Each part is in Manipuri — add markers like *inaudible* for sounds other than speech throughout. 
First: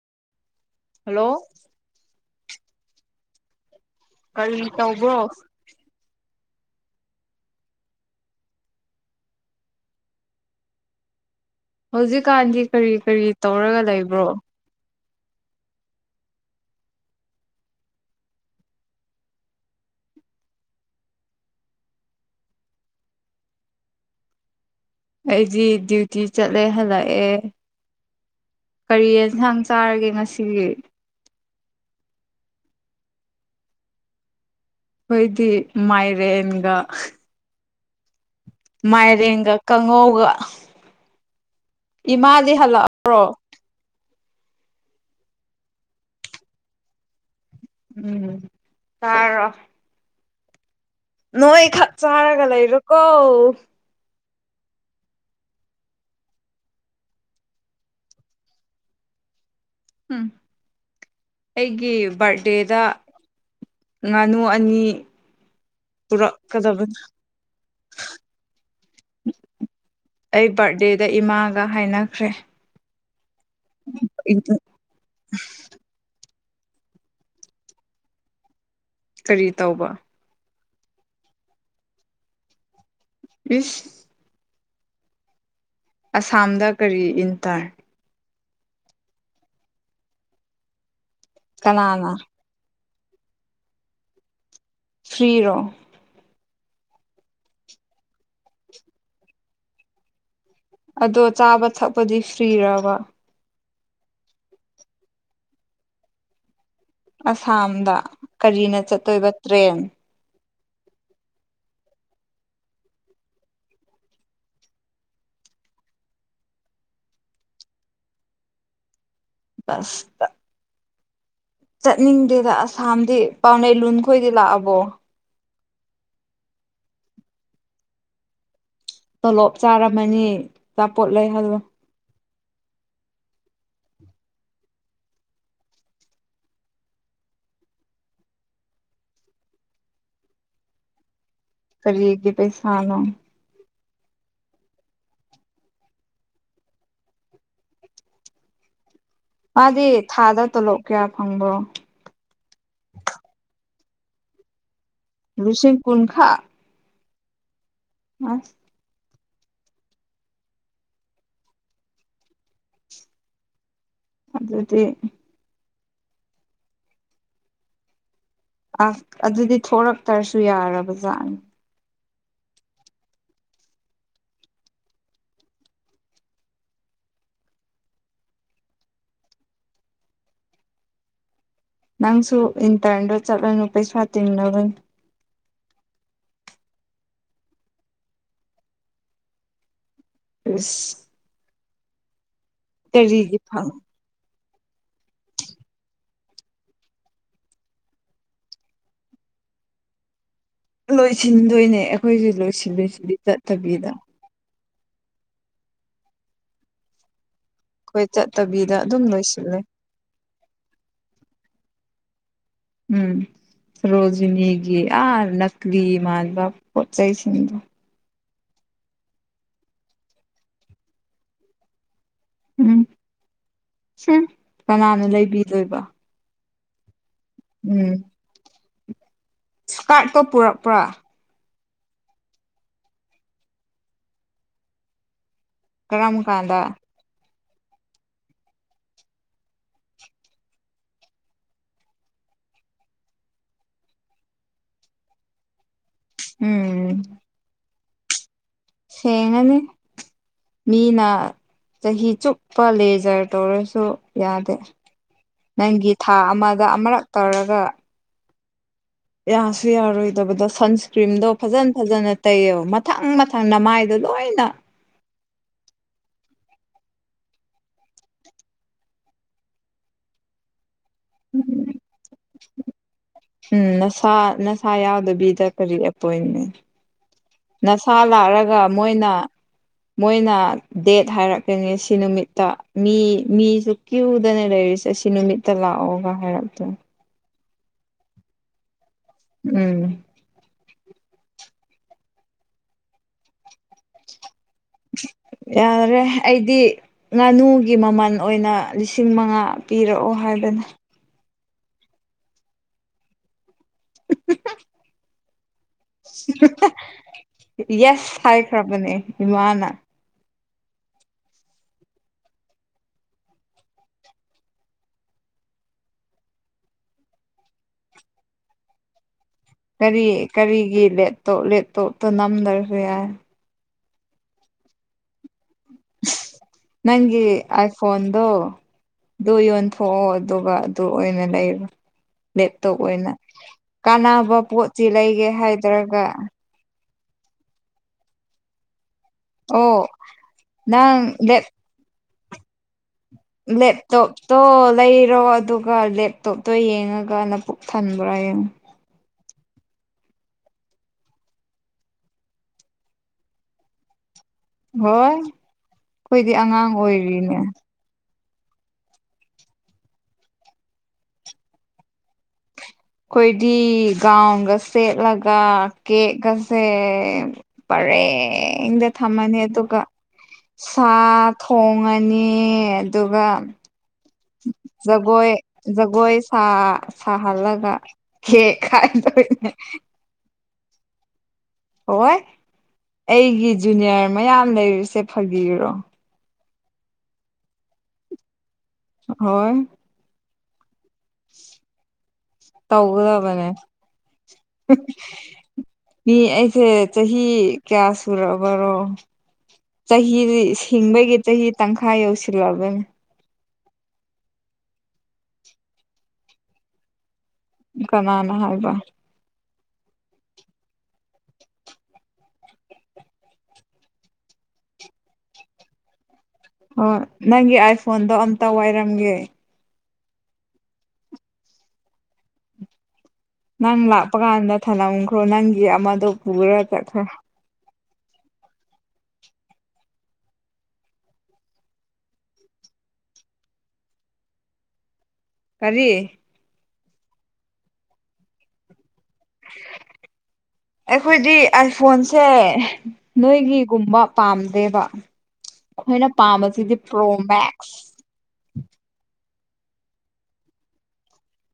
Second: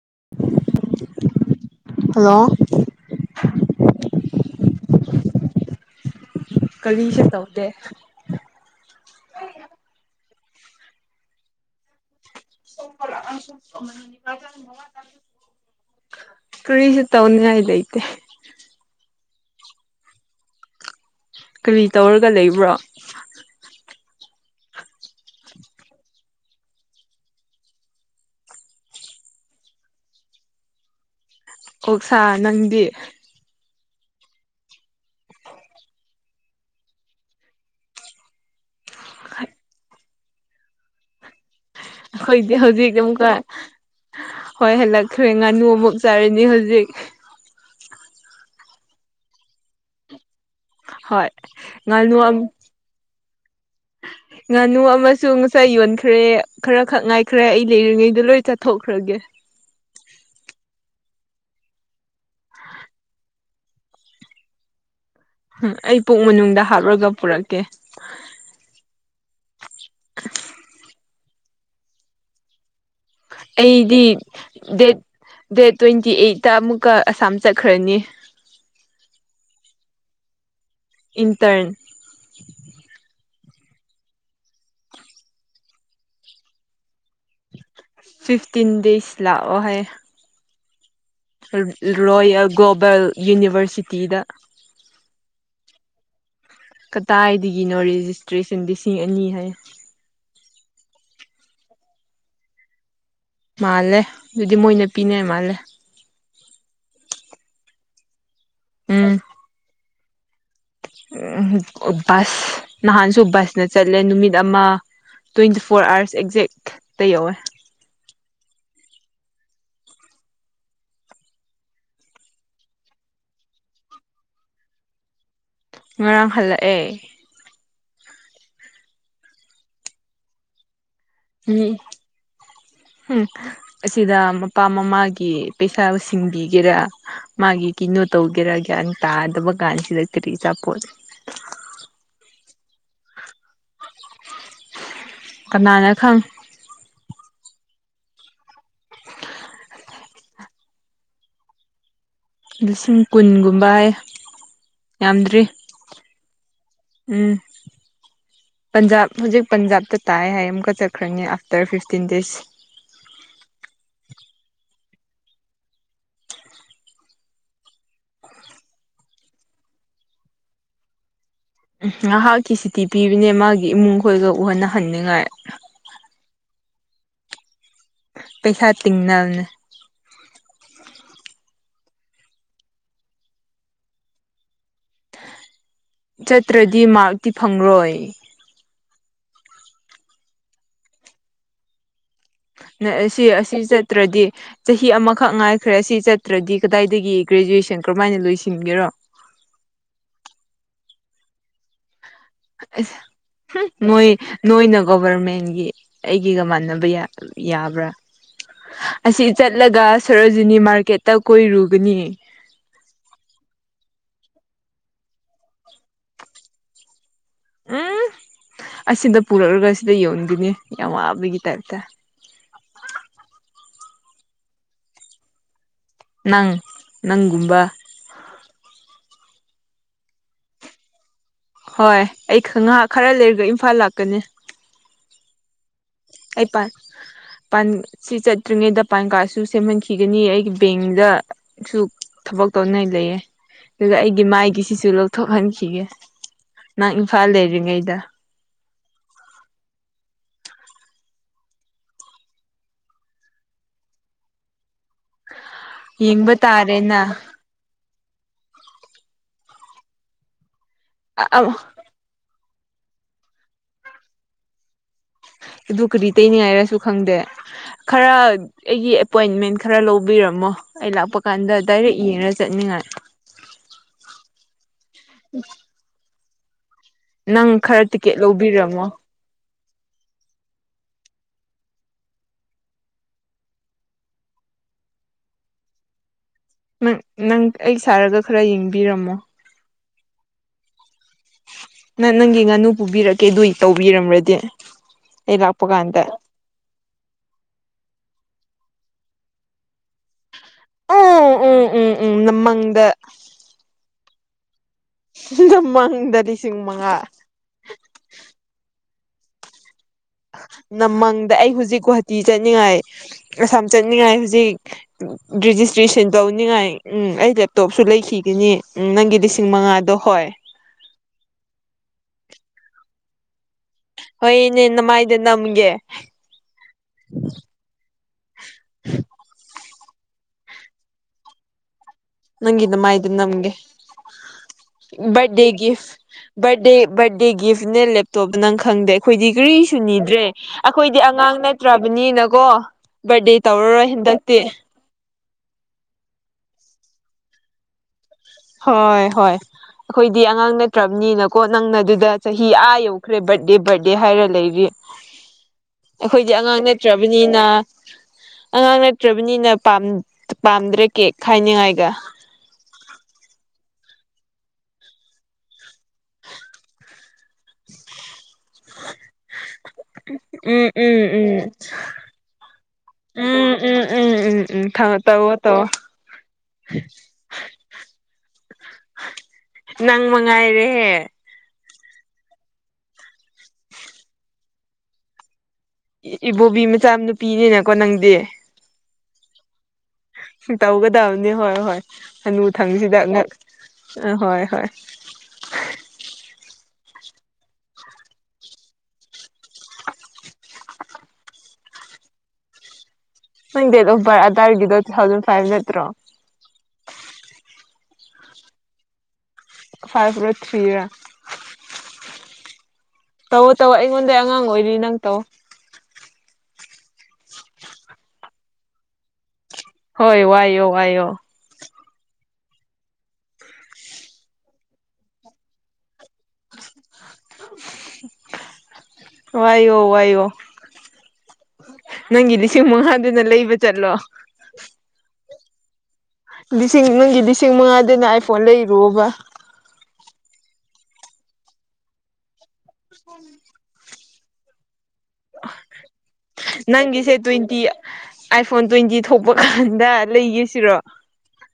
*inaudible* ꯍꯜꯂꯣ *inaudible* ꯀꯔꯤ ꯇꯧꯕ꯭ꯔꯣ ꯀꯂꯤ ꯆ ꯇꯧꯗꯦ ꯍꯧꯖꯤꯛꯀꯥꯟꯗꯤ ꯀꯔꯤ ꯀꯔꯤ ꯇꯧꯔꯒ ꯂꯩꯕ꯭ꯔꯣ ꯀꯔꯤꯁꯨ ꯇꯧꯅꯤꯉꯥꯏ ꯂꯩꯇꯦ ꯀꯔꯤ ꯇꯧꯔꯒ ꯂꯩꯕ꯭ꯔꯣ ꯑꯩꯗꯤ ꯗ꯭ꯌꯨꯇꯤ ꯆꯠꯂꯦ ꯍꯜꯂꯛꯑꯦ ꯀꯔꯤ ꯌꯦꯟꯁꯥꯡ ꯆꯥꯔꯒꯦ ꯉꯁꯤꯒꯤ ꯑꯣꯛꯁꯥ ꯅꯪꯗꯤ ꯑꯣꯏꯗꯤ ꯃꯥꯏꯔꯦꯟꯒ ꯃꯥꯏꯔꯦꯟꯒ ꯀꯪꯉꯧꯒ ꯑꯈꯣꯏꯗꯤ ꯍꯧꯖꯤꯛ ꯍꯜꯂꯛꯑꯕ꯭ꯔꯣ ꯑꯃꯨꯛꯀ ꯍꯣꯏ ꯍꯜꯂꯛꯈ꯭ꯔꯦ ꯉꯥꯅꯨ ꯑꯃꯨꯛ ꯆꯥꯔꯅꯤ ꯍꯧꯖꯤꯛ ꯎꯝ ꯆꯥꯔꯣ ꯍꯣꯏ ꯅꯣꯏ ꯈꯠ ꯉꯥꯅꯨ ꯆꯥꯔꯒ ꯂꯩꯔꯣꯀꯣ ꯑꯣ ꯉꯥꯅꯨ ꯑꯃꯁꯨ ꯉꯁꯥꯏ ꯌꯣꯟꯈ꯭ꯔꯦ ꯈꯔ ꯈꯛ ꯉꯥꯏꯈ꯭ꯔꯦ ꯑꯩ ꯂꯩꯔꯤꯉꯩꯗ ꯂꯣꯏ ꯆꯠꯊꯣꯛꯈ꯭ꯔꯒꯦ ꯎꯝ ꯑꯩꯒꯤ ꯕꯥꯔꯗꯦꯗ ꯉꯥꯅꯨ ꯑꯅꯤ ꯎꯝ ꯑꯩ ꯄꯨꯛ ꯃꯅꯨꯡꯗ ꯄꯨꯔꯛꯀꯗꯕꯅꯤ ꯍꯥꯞꯂꯒ ꯄꯨꯔꯛꯀꯦ ꯗ ꯏꯃꯥꯒ ꯍꯥꯏꯅꯈ꯭ꯔꯦ ꯑꯩꯗꯤ ꯗꯦꯠ ꯗꯦꯠ ꯇ꯭ꯋꯦꯟꯇꯤ ꯑꯩꯠ ꯇ ꯑꯃꯨꯛꯀ ꯑꯁꯥꯝ ꯆꯠꯈ꯭ꯔꯅꯤ ꯀꯔꯤ ꯇꯧꯕ ꯏꯟꯇ꯭ꯔꯟ ꯏꯁ ꯑꯁꯥꯝꯗ ꯀꯔꯤ ꯏꯟꯇ꯭ꯔꯟ ꯐꯤꯞꯇꯤꯟ ꯗꯦꯁ ꯂꯥꯛꯑꯣꯍꯥꯏ ꯀꯅꯥꯅ ꯔꯣꯌꯜ ꯒꫭ ꯕꯜ ꯌꯨꯅꯤꯕꯔꯁꯤꯇꯤꯗ ꯐ꯭ꯔꯤꯔꯣ ꯀꯗꯥꯏꯗꯒꯤꯅꯣ ꯔꯦꯖꯤꯁꯇ꯭ꯔꯦꯁꯟ ꯂꯤꯁꯤꯡ ꯑꯅꯤ ꯍꯥꯏꯌꯦ꯫ ꯑꯗꯣ ꯆꯥꯕ ꯊꯛꯄꯗꯤ ꯐ꯭ꯔꯤꯔꯕ꯫ ꯃꯥꯜꯂꯦ ꯑꯗꯨꯗꯤ ꯃꯣꯏꯅ ꯄꯤꯅꯦ ꯃꯥꯜꯂꯦ꯫ ꯑꯁꯥꯝꯗ ꯀꯔꯤꯅ ꯎꯝ ꯆꯠꯇꯣꯏꯕ ꯇ꯭ꯔꯦꯟ ꯕꯁ ꯅꯍꯥꯟꯁꯨ ꯕꯁꯅ ꯆꯠꯂꯦ ꯅꯨꯃꯤꯠ ꯑꯃ ꯇ꯭ꯋꯦꯟꯇꯤ ꯐꯣꯔ ꯑꯥꯋꯥꯔꯁ ꯑꯦꯛꯖꯦꯛꯇ ꯌꯧꯋꯦ꯫ *unintelligible* ꯆꯠꯅꯤꯡꯗꯦꯗ ꯑꯁꯥꯝꯗꯤ ꯄꯥꯎꯅꯩ ꯂꯨꯟ ꯈꯣꯏꯗꯤ ꯂꯥꯛꯑꯕꯣ꯫ ꯉꯔꯥꯡ ꯍꯜꯂꯛꯑꯦ꯫ ꯇꯣꯂꯣꯞ ꯆꯥꯔꯝꯃꯅꯤ꯫ ꯑꯆꯥꯄꯣꯠ ꯂꯩꯍꯜꯂꯣ꯫ ꯎꯝ ꯎꯝ ꯑꯁꯤꯗ ꯃꯄꯥ ꯃꯃꯥꯒꯤ ꯄꯩꯁꯥꯕꯨ ꯁꯤꯡꯕꯤꯒꯦꯔꯥ ꯃꯥꯒꯤ ꯀꯤꯩꯅꯣ ꯇꯧꯒꯦꯔꯥ ꯒ꯭ꯌꯥꯟ ꯇꯥꯗꯕ ꯀꯥꯟꯁꯤꯗ ꯀꯔꯤ ꯆꯥꯄꯣꯠ꯫ ꯀꯔꯤꯒꯤ ꯄꯩꯁꯥꯅꯣ ꯀꯅꯥꯅ ꯈꯪ ꯃꯥꯗꯤ ꯊꯥꯗ ꯇꯣꯂꯣꯞ ꯀꯌꯥ ꯐꯪꯕ꯭ꯔꯣ ꯂꯤꯁꯤꯡ ꯀꯨꯟꯒꯨꯝꯕ ꯍꯥꯏꯌꯦ꯫ ꯂꯥꯁꯤꯡ ꯀꯨꯟ ꯈꯛ ꯎꯝ ꯑꯁ ꯄꯟꯖꯥꯕ ꯍꯧꯖꯤꯛ ꯄꯟꯖꯥꯕꯇ ꯇꯥꯏ ꯍꯥꯏ ꯑꯃꯨꯛꯀ ꯆꯠꯈ꯭ꯔꯅꯤ ꯑꯥꯐꯇꯔ ꯐꯤꯐꯇꯤꯟ ꯗꯦꯖ꯫ ꯑꯗꯨꯗꯤ ꯑꯁ ꯑꯗꯨꯗꯤ ꯊꯣꯔꯛꯇ꯭ꯔꯁꯨ ꯌꯥꯔꯕꯖꯥꯠꯅꯤ꯫ ꯉꯥꯏꯍꯥꯛꯀꯤ ꯁꯨꯇꯤ ꯄꯤꯕꯅꯦ ꯃꯥꯒꯤ ꯏꯃꯨꯡ ꯈꯣꯏꯒ ꯎꯍꯟꯅꯅꯤꯡꯉꯥꯏ ꯄꯩꯁꯥ ꯇꯤꯡꯅꯕꯅꯦ꯫ ꯅꯪꯁꯨ ꯏꯟꯇꯔꯟꯗꯣ ꯆꯠꯂꯅꯨ ꯄꯩꯁꯥ ꯇꯤꯡꯅꯕꯅꯦ꯫ ꯆꯠꯇ꯭ꯔꯗꯤ ꯃꯥꯔꯛꯇꯤ ꯐꯪꯔꯣꯏ꯫ ꯑꯁ ꯅ ꯑꯁꯤ ꯑꯁꯤ ꯐꯪ ꯆꯠꯇ꯭ꯔꯗꯤ ꯆꯍꯤ ꯑꯃꯈꯛ ꯉꯥꯏꯈ꯭ꯔꯦ ꯑꯁꯤ ꯆꯠꯇ꯭ꯔꯗꯤ ꯀꯗꯥꯏꯗꯒꯤ ꯒ꯭ꯔꯦꯖꯨꯋꯦꯁꯟ ꯀꯔꯝꯃꯥꯏꯅ ꯂꯣꯏꯁꯤꯟꯒꯦꯔꯣ꯫ ꯂꯣꯏꯁꯤꯟꯗꯣꯏꯅꯦ ꯑꯩꯈꯣꯏꯁꯦ ꯑꯁ ꯂꯣꯏꯁꯤꯜꯂꯁꯤꯗꯤ ꯆꯠꯇꯕꯤꯗ꯫ ꯅꯣꯏ ꯅꯣꯏꯅ ꯒꯣꯚꯔꯃꯦꯟꯒꯤ ꯑꯩꯒꯤꯒ ꯃꯥꯟꯅꯕ ꯌꯥꯒ ꯌꯥꯕ꯭ꯔꯥ ꯑꯩꯈꯣꯏ ꯆꯠꯇꯕꯤꯗ ꯑꯗꯨꯝ ꯑꯁꯤ ꯂꯣꯏꯁꯤꯜꯂꯦ ꯆꯠꯂꯒ ꯁꯣꯔꯣꯖꯤꯅꯤ ꯃꯥꯔꯀꯦꯠꯇ ꯀꯣꯏꯔꯨ ꯑꯒꯅꯤ ꯎꯝ ꯁꯣꯔꯣꯖꯤꯅꯤꯒꯤ ꯑꯥ ꯅꯛꯀ꯭ꯂꯤ ꯃꯥꯟꯅꯕ ꯄꯣꯠ ꯆꯩꯁꯤꯡꯗꯣ꯫ ꯎꯝ ꯑꯁꯤꯗ ꯄꯨꯔꯛꯑꯒ ꯑꯁꯤꯗ ꯌꯣꯟꯒꯅꯤ ꯌꯥꯝ ꯋꯥꯕꯒꯤ ꯇꯥꯏꯞꯇ꯫ ꯎꯝ ꯍꯨꯝ ꯀꯅꯥꯅ ꯂꯩꯕꯤꯗꯣꯏꯕ꯫ ꯅꯪ ꯅꯪꯒꯨꯝꯕ ꯁ꯭ꯀꯥꯔꯠꯀꯣ ꯄꯨꯔꯛꯄ꯭ꯔꯥ ꯍꯣꯏ ꯑꯩ ꯉꯥꯏꯍꯥꯛ ꯈꯔ ꯂꯩꯔꯒ ꯏꯝꯐꯥꯜ ꯂꯥꯛꯀꯅꯤ ꯀꯔꯝ ꯑꯩ ꯀꯥꯟꯗ ꯄꯥꯟ ꯄꯥꯟ ꯁꯤ ꯆꯠꯇ꯭ꯔꯤꯉꯩꯗ ꯄꯥꯟ ꯀꯥꯔꯗꯁꯨ ꯁꯦꯝꯍꯟꯈꯤꯒꯅꯤ ꯑꯩꯒꯤ ꯕꯦꯡꯗꯁꯨ ꯊꯕꯛ ꯇꯧꯅꯤꯡꯉꯥꯏ ꯂꯩꯌꯦ ꯑꯗꯨꯒ ꯑꯩꯒꯤ ꯃꯥꯏꯒꯤ ꯁꯤꯁꯨ ꯂꯧꯊꯣꯛꯍꯟꯈꯤꯒꯦ ꯅꯪ ꯎꯝ ꯏꯝꯐꯥꯜꯗ ꯏꯔꯤꯉ ꯑꯩꯗ ꯁꯦꯡꯉꯅꯤ ꯃꯤꯅ ꯆꯍꯤ ꯆꯨꯞꯄ ꯂꯦꯖꯔ ꯇꯧꯔꯁꯨ ꯌꯥꯗꯦ ꯅꯪꯒꯤ ꯊꯥ ꯌꯦꯡꯕ ꯑꯃꯗ ꯇꯥꯔꯦꯅ ꯑꯃꯨꯔꯛ ꯇꯧꯔꯒ ꯌꯥꯁꯨ ꯌꯥꯔꯣꯏ ꯏꯗ ꯁꯟ ꯀ꯭ꯔꯤꯝꯗꯣ ꯐꯖꯅ ꯐꯖꯅ ꯇꯩꯌꯦꯕ ꯃꯊꯪ ꯃꯊꯪ ꯅ ꯃꯥꯏꯗꯣ ꯂꯣꯏꯅ ꯑꯗꯨ ꯀꯔꯤ ꯇꯩꯅꯤꯡꯉꯥꯏꯔꯁꯨ ꯈꯪꯗꯦ ꯈꯔ ꯑꯩꯒꯤ ꯑꯦꯄꯣꯏꯟꯃꯦꯟ ꯈꯔ ꯂꯧꯕꯤꯔꯝꯃꯣ ꯑꯩ ꯂꯥꯛꯄ ꯀꯥꯟꯗ ꯗꯥꯏꯔꯦꯛ ꯌꯦꯡꯉ ꯆꯠꯅꯤꯡꯉꯥꯏ ꯎꯝ ꯅꯁꯥ ꯊꯥ ꯌꯥꯎꯗꯕꯤꯗ ꯀꯔꯤ ꯑꯦꯄꯣꯏꯟꯃꯦꯟ *unintelligible* ꯅꯪ ꯈꯔ ꯅꯁꯥ ꯇꯤꯛꯀꯦꯠ ꯂꯥꯛꯔꯒ ꯂꯧꯕꯤꯔꯝꯃꯣ ꯃꯣꯏꯅ ꯃꯣꯏꯅ ꯗꯦꯠ ꯍꯥꯏꯔꯛꯀꯅꯤ ꯁꯤ ꯅꯨꯃꯤꯠꯇ ꯃꯤ ꯃꯤꯁꯨ ꯀ꯭ꯌꯨꯗꯅ ꯂꯩꯔꯤꯁꯦ ꯁꯤ ꯅꯨꯃꯤꯠꯇ ꯂꯥꯛꯑꯣꯒ ꯍꯥꯏꯔꯛ ꯎ ꯅꯪ ꯑꯩ ꯁꯥꯔꯒ ꯈꯔ ꯌꯦꯡꯕꯤꯔꯝꯃꯣ ꯎꯝ ꯅꯪ ꯅꯪꯒꯤ ꯉꯥꯅꯨ ꯄꯨꯕꯤꯔꯛꯀꯦ ꯑꯗꯨꯏ ꯇꯧꯕꯤꯔꯝꯃ꯭ꯔꯗꯤ ꯌꯥꯔꯦ ꯑꯩꯗꯤ ꯉꯥꯅꯨꯒꯤ ꯃꯃꯜ ꯑꯣꯏꯅ ꯂꯤꯁꯤꯡ ꯃꯉꯥ ꯄꯤꯔꯛꯑꯣ ꯍꯥꯏꯕ *inaudible* ꯎꯝ ꯎꯝ ꯎꯝ ꯎꯝ ꯅꯃꯪꯗ ꯅꯃꯪꯗ ꯂꯤꯁꯤꯡ ꯃꯉꯥ ꯌꯦꯁ ꯊꯥꯏ ꯈꯔ ꯃꯅꯤ ꯏꯃꯅ ꯅꯃꯥꯡꯗ ꯑꯩ ꯍꯧꯖꯤꯛ ꯒꯨꯍꯥꯇꯤ ꯆꯠꯅꯤꯡꯉꯥꯏ ꯑꯁꯥꯝ ꯆꯠꯅꯤꯡꯉꯥꯏ ꯍꯧꯖꯤꯛ ꯔꯦꯖꯤꯁꯇ꯭ꯔꯦꯁꯟ ꯇꯧꯅꯤꯡꯉꯥꯏ ꯎꯝ ꯑꯩ ꯂꯦꯞꯇꯣꯞꯁꯨ ꯂꯩꯈꯤꯒꯅꯤ ꯎꯝ ꯅꯪꯒꯤ ꯃꯉꯥꯗꯣ ꯀꯔꯤ ꯍꯣꯏ ꯀꯔꯤꯒꯤ ꯂꯦꯠꯇꯣ ꯂꯦꯞꯠꯇꯣ ꯣ ꯅꯝ ꯗꯔꯌꯥ ꯍꯣꯏꯅꯦ ꯅ ꯃꯥꯥꯏꯗ ꯅꯝ ꯅꯪꯒꯤ ꯑ ꯐꯣꯟꯟꯗꯨꯣ ꯗꯣꯏꯣꯌꯣ ꯊꯣꯛꯑꯣ ꯑꯗꯨꯒ ꯑꯗꯨ ꯑꯣꯏꯅ ꯂꯩꯕ ꯅꯪꯒꯤ ꯂꯦꯞꯇꯣꯞ ꯅꯃꯥꯏꯗ ꯑꯣꯏꯅ ꯅꯝꯒꯦ ꯀꯥꯟꯅꯕ ꯄꯣꯠꯁꯤ ꯂꯩꯒꯦ ꯍꯥꯏꯗ꯭ꯔꯒ ꯕꯔꯗꯦ ꯒꯤꯐꯠꯅꯦ ꯂꯦꯞꯇꯣꯞ ꯅꯪ ꯈꯪꯗꯦ ꯑꯩꯈꯣꯏꯗꯤ ꯀꯔꯤꯁꯨ ꯑꯣ ꯅꯤꯗ꯭ꯔꯦ ꯅꯪ ꯑꯩꯈꯣꯏꯗꯤ ꯑꯉꯥꯡ ꯅꯠꯇ꯭ꯔꯕꯅꯤꯅ ꯣ ꯂꯩꯣꯣ ꯂꯩꯥꯏ ꯏꯔꯣ ꯑꯗꯨꯒ ꯂꯦꯞꯇꯣꯞꯇꯣ ꯌꯦꯡꯉꯒ ꯂ ꯄꯨꯕꯨꯛ ꯊꯟꯕ꯭ꯔꯥ ꯌꯦꯡꯉꯣ ꯍꯣꯏ ꯍꯣꯏ ꯑꯩꯈꯣꯏꯗꯤ ꯑꯉꯥꯡ ꯅꯠꯇ꯭ꯔꯕꯅꯤꯅꯀꯣ ꯅꯪꯅ ꯑꯗꯨꯗ ꯆꯍꯤ ꯑꯥ ꯌꯧꯈ꯭ꯔꯦ ꯕꯔꯠꯗꯦ ꯕꯔꯗꯦ ꯍꯥꯏꯔ ꯂꯩꯔꯤ ꯍꯣꯏ ꯑꯩꯈꯣꯏꯗꯤ ꯑꯉꯥꯡ ꯅꯠꯇ꯭ꯔꯕꯅꯤꯅ ꯑꯉꯥꯡ ꯅꯠꯇ꯭ꯔꯕꯅꯤꯅ ꯄꯥꯝꯗ꯭ꯔꯦ ꯀꯦ ꯍꯥꯏꯥꯏꯅꯤꯉꯥꯏꯒ ꯑꯩꯈꯣꯏꯗꯤ ꯒꯥꯎꯟꯒ ꯁꯦꯠꯂꯒ ꯀꯦꯛꯀꯁꯦ ꯄꯔꯦ ꯡꯗ ꯊꯝꯃꯅꯤ ꯑꯗꯨꯒ ꯎꯝ ꯁꯥ ꯎꯝ ꯎꯝ ꯊꯣꯡꯉꯅꯤ ꯑꯗꯨꯒ ꯎꯝ ꯎꯝ ꯎꯝ ꯎꯝ ꯎꯝ ꯊꯝ ꯖꯒꯣꯏ ꯇꯧꯋꯣ ꯇꯧꯋꯣ ꯖꯒꯣꯏ ꯁꯥꯍꯜꯂꯒ ꯀꯦꯛ ꯈꯥꯏꯗꯣꯏꯅꯦ ꯍ ꯍꯣꯏ ꯑꯩꯒꯤ ꯖꯨꯅꯤꯌꯔ ꯃꯌꯥꯝ ꯂꯩꯔꯤꯁꯦ ꯐꯕꯤꯔꯣ ꯏꯕꯣꯕꯤ ꯃꯆꯥ ꯅꯨꯄꯤꯅꯤꯅꯀꯣ ꯅꯪꯗꯤ ꯍꯣꯏ ꯇꯧꯒ ꯇꯕꯅꯤ ꯍꯣꯏ ꯍꯣꯏ ꯍꯅꯨ ꯊꯪꯁꯤꯗ ꯉ ꯇꯧꯒꯗꯕꯅꯦ ꯑ ꯍꯣꯏ ꯍꯣꯏ ꯁꯦ ꯆꯍꯤ ꯀꯌꯥ ꯁꯨꯔꯕꯔꯣ ꯆꯍꯤ ꯁꯤꯡꯕꯒꯤ ꯆꯍꯤ ꯇꯪꯈꯥꯏ ꯌꯧꯁꯤꯜꯂꯑꯕꯅꯦ ꯅꯪ ꯗꯦꯠ ꯑꯣꯐ ꯕꯥꯔꯠ ꯑꯗꯨꯗꯥꯋꯥꯏꯒꯤꯗꯣ ꯇꯨ ꯊꯥꯎꯖꯟ ꯐꯥꯏꯚ ꯅꯠꯇ꯭ꯔꯣ ꯏ ꯀꯅꯥꯅ ꯍꯥꯏꯕ ꯐꯥꯏꯚ ꯔ ꯊ꯭ꯔꯤ ꯔ ꯇꯧꯑꯣ ꯇꯧ ꯑꯩꯉꯣꯟꯗꯩ ꯑꯉꯥꯡ ꯑꯣꯏꯔꯤ ꯅꯪ ꯇꯧ ꯑꯣ ꯅꯪꯒꯤ ꯑꯥꯏꯐꯣꯟꯗꯣ ꯑꯝꯇ ꯋꯥꯏꯔꯝꯒꯦ ꯍꯣꯏ ꯋꯥꯌꯣ- ꯋꯥꯌꯣ ꯅꯪ ꯂꯥꯛꯄ ꯀꯥꯟꯗ ꯊꯜꯂꯝꯈ꯭ꯔꯣ ꯅꯪꯒꯤ ꯑꯃꯗꯣ ꯄꯨꯔ ꯆꯠꯈ꯭ꯔꯣ ꯋꯥꯏꯌꯣ- ꯋꯥꯏꯌꯣ ꯅꯪꯒꯤ ꯂꯤꯁꯤꯡ ꯃꯉꯥꯗꯨꯅ ꯂꯩꯕ ꯆꯠꯂꯣ ꯀꯔꯤ ꯂꯤꯁꯤꯡ ꯅꯪꯒꯤ ꯂꯤꯁꯤꯡ ꯃꯉꯥꯗꯨꯅ ꯑꯥꯏ ꯐꯣꯟ ꯂꯩꯔꯨꯑꯣꯕ ꯑꯩꯈꯣꯏꯗꯤ ꯑꯥꯏꯐꯣꯟꯁꯦ ꯅꯣꯏꯒꯤꯒꯨꯝꯕ ꯄꯥꯝꯗꯦꯕ ꯑꯩꯈꯣꯏꯅ ꯄꯥꯝꯕꯁꯤꯗꯤ ꯄ꯭ꯔꯣ ꯅꯪꯒꯤꯁꯦ ꯇ꯭ꯋꯦꯟꯇꯤ ꯃꯦꯛꯁ ꯑꯥꯏꯐꯣꯟ ꯇ꯭ꯋꯦꯟꯇꯤ ꯊꯣꯛ ꯀꯟꯗ ꯂꯩꯒꯦꯁꯤꯔꯣ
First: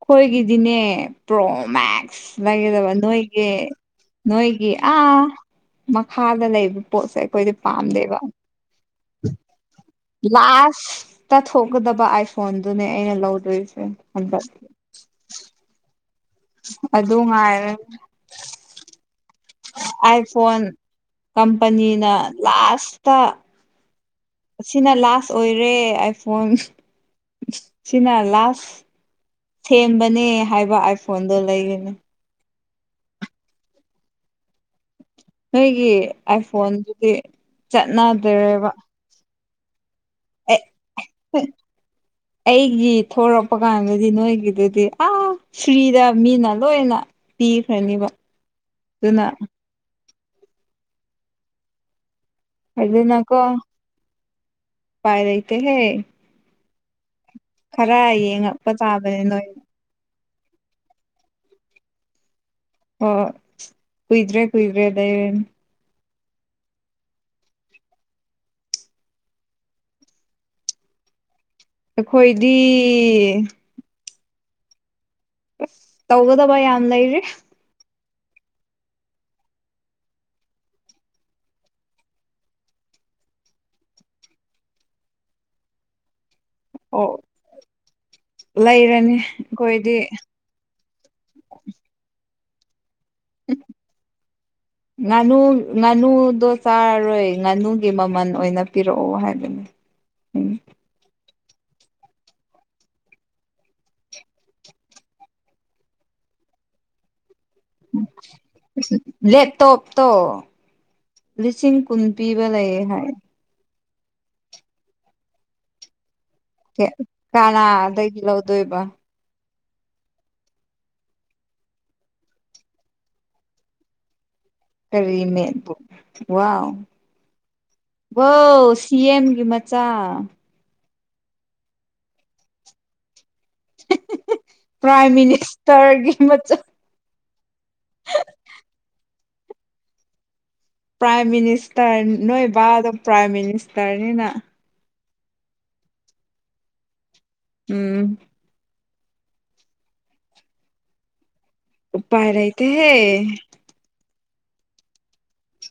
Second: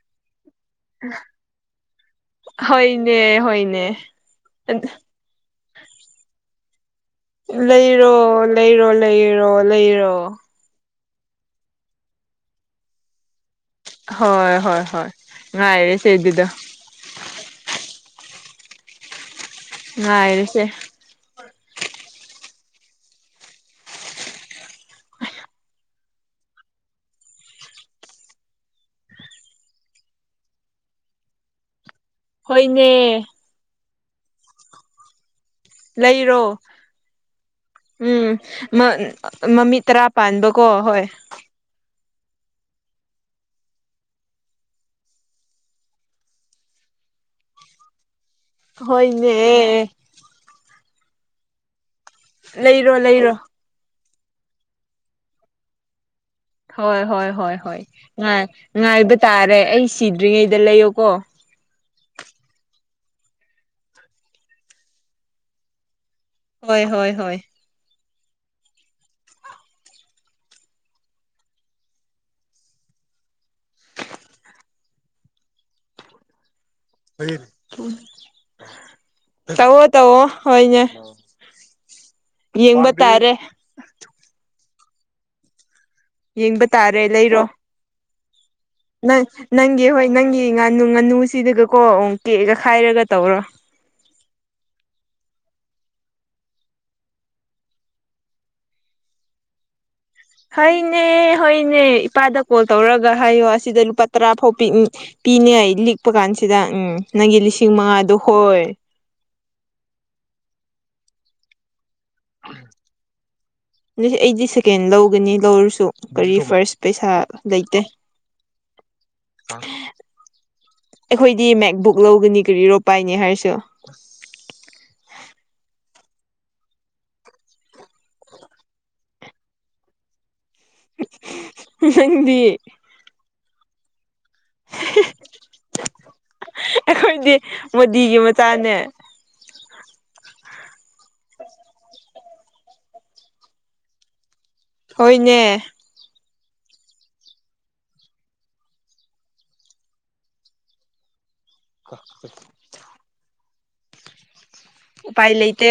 ꯑꯩꯈꯣꯏꯒꯤꯗꯤꯅꯦ ꯄ꯭ꯔꯣ ꯃꯦꯛꯁ ꯂꯩꯒꯗꯕ ꯍꯣꯏꯅꯦ ꯅꯣꯏꯒꯤ- ꯍꯣꯏꯅꯦ ꯅꯣꯏꯒꯤ ꯑꯥ ꯃꯈꯥꯗ ꯂꯩꯕ ꯄꯣꯠꯁꯦ ꯑꯩꯈꯣꯏꯗꯤ ꯂꯩꯔꯣ ꯄꯥꯝꯗꯦꯕ -ꯂꯩꯔꯣ ꯂꯩꯔꯣ -ꯂꯩꯔꯣ ꯇꯥꯊꯣꯛꯀꯗꯕ ꯑꯥꯏꯐꯣꯟꯗꯨꯅꯦ ꯑꯩꯅ ꯂꯧꯗꯣꯏ ꯍꯣꯏ -ꯍꯣꯏ- ꯍꯣꯏ ꯉꯥꯏꯔꯤ ꯑꯗꯨ ꯉꯥꯏꯔ ꯑꯥꯏꯐꯣꯟ ꯉꯥꯏꯔꯁꯦ ꯀꯝꯄꯅꯤꯅ ꯂꯥꯁꯇ ꯁꯤꯅ ꯂꯥꯁ ꯑꯣꯏꯔꯦ ꯑꯥꯏꯐꯣꯟ ꯁꯤꯅ ꯂꯥꯁ ꯊꯦꯝꯕꯅꯦ ꯍꯥꯏꯕ ꯑꯥꯏꯐꯣꯟꯗꯣ ꯂꯩꯒꯅꯤ ꯍꯣꯏꯅꯦ ꯅꯣꯏꯒꯤ ꯂꯩꯔꯣ ꯑꯥꯏꯐꯣꯟꯗꯨꯗꯤ ꯎꯝ ꯆꯠꯅꯗ꯭ꯔꯦꯕ ꯃꯃꯤꯠ ꯇꯔꯥ ꯄꯥꯟꯕ ꯑꯦ ꯀꯣ ꯍꯣꯏ ꯑꯩꯒꯤ ꯊꯣꯔꯛꯄ ꯀꯥꯟꯗꯗꯤ ꯅꯣꯏꯒꯤꯗꯨꯗꯤ ꯑꯥ ꯐ꯭ꯔꯤꯗ ꯃꯤꯅ ꯂꯣꯏꯅ ꯄꯤꯈ꯭ꯔꯅꯤꯕ ꯑꯗꯨꯅ ꯍꯣꯏꯅꯦ ꯂꯩꯔꯣ ꯂꯩꯔꯣ ꯑꯗꯨꯅꯀꯣ ꯎꯄꯥꯏ ꯂꯩꯇꯦ ꯍꯦ ꯍꯣꯏ ꯍꯣꯏ ꯍꯣꯏ ꯍꯣꯏ ꯉꯥꯏ ꯌꯦꯡꯉꯛꯄ ꯉꯥꯏꯕ ꯇꯥꯕꯅꯦ ꯅꯣꯏ ꯇꯥꯔꯦ ꯑꯩ ꯁꯤꯗ ꯗꯔꯤꯉꯩꯗ ꯂꯩ ꯌꯣꯀꯣ ꯍꯣ ꯀꯨꯏꯗ꯭ꯔꯦ ꯀꯨꯏꯗ꯭ꯔꯦ ꯂꯩꯔꯅꯤ ꯍꯣꯏ ꯍꯣꯏ ꯍꯣꯏ ꯑꯩꯈꯣꯏꯗꯤ ꯇꯧꯒꯗꯕ ꯌꯥꯝ ꯐ ꯂꯩꯔꯤ *unintelligible* ꯇꯋꯣ ꯇꯧꯋꯣ ꯍꯣꯏꯅꯦ ꯌꯦꯡꯕ ꯇꯥꯔꯦ ꯌꯦꯡꯕ ꯇꯥꯔꯦ ꯑꯣ ꯂꯩꯔꯣ ꯂꯩꯔꯅꯤ ꯅꯪ ꯅꯪꯒꯤ ꯑꯩꯈꯣꯏꯗꯤ ꯍꯣꯏ ꯅꯪꯒꯤ ꯉꯥꯅꯨ ꯉꯥꯅꯨ ꯁꯤꯗꯒꯀꯣ ꯎ ꯒ ꯈꯥꯏꯔꯒ ꯇꯧꯔꯣ ꯉꯥꯅꯨ ꯉꯥꯅꯨꯗꯣ ꯆꯥꯔꯔꯣꯏ ꯉꯥꯅꯨꯒꯤ ꯃꯃꯜ ꯑꯣꯏꯅ ꯄꯤꯔꯛꯑꯣ ꯍꯥꯏꯕꯅꯦ ꯍꯅꯦ ꯍꯣꯏꯅꯦ ꯏꯄꯥꯗ ꯀꯣꯜ ꯇꯧꯔꯒ ꯍꯥꯏꯌꯣ ꯑꯁꯤꯗ ꯂꯨꯄꯥ ꯇꯔꯥꯐꯥꯎ ꯄꯤꯅꯦ ꯂꯤꯛꯄ ꯀꯥꯟꯁꯤꯗ ꯎꯝ ꯅꯪꯒꯤ ꯂꯤꯁꯤꯡ ꯁꯤꯃꯥꯗ ꯍꯣꯏ ꯇꯣꯞ ꯇꯣ ꯂꯤꯁꯤꯡ ꯄꯨꯝ ꯄꯤꯕ ꯂꯥꯏꯦ ꯍꯥꯏꯥꯏ ꯑꯗꯨ ꯑꯩꯗꯤ ꯁꯦꯀꯦꯟ ꯂꯧꯒꯅꯤ ꯂꯧꯔꯁꯨ ꯀꯔꯤ ꯐꯥꯔꯁ ꯄꯩꯁꯥ ꯂꯩꯇꯦ ꯀꯅꯥꯗꯒꯤ ꯂꯧꯗꯣꯏꯕ ꯑꯩꯈꯣꯏꯗꯤ ꯃꯦꯛꯕꯨꯛ ꯂꯧꯒꯅꯤ ꯀꯔꯤꯔꯣ ꯄꯥꯏꯅꯤ ꯍꯥꯏꯔꯁꯨ ꯀꯔꯤ ꯃꯦꯠꯄꯨ ꯋꯥꯎ ꯋꯥ ꯁꯤ ꯑꯦꯝꯒꯤ ꯃꯆꯥ ꯍꯗꯤ *unintelligible* ꯄ꯭ꯔꯥꯏꯝ ꯃꯤꯅꯤꯁꯇꯔꯒꯤ ꯃꯆ ꯑꯩꯈꯣꯏꯗꯤ ꯃꯣꯗꯤꯒꯤ ꯃꯆꯥꯅꯦ ꯄ꯭ꯔꯥꯏꯝ ꯃꯤꯅꯤꯁꯇꯔ ꯅꯣꯏ ꯕꯕꯥꯗꯣ ꯄ꯭ꯔꯥꯏꯝ ꯃꯤꯅꯤꯁꯇꯔꯅꯤꯅ ꯍꯣꯏꯅꯦ ꯎꯝ ꯎ ꯄꯥꯏꯔꯥꯏꯇ ꯍꯦ ꯎꯄꯥꯏ ꯂꯩꯇ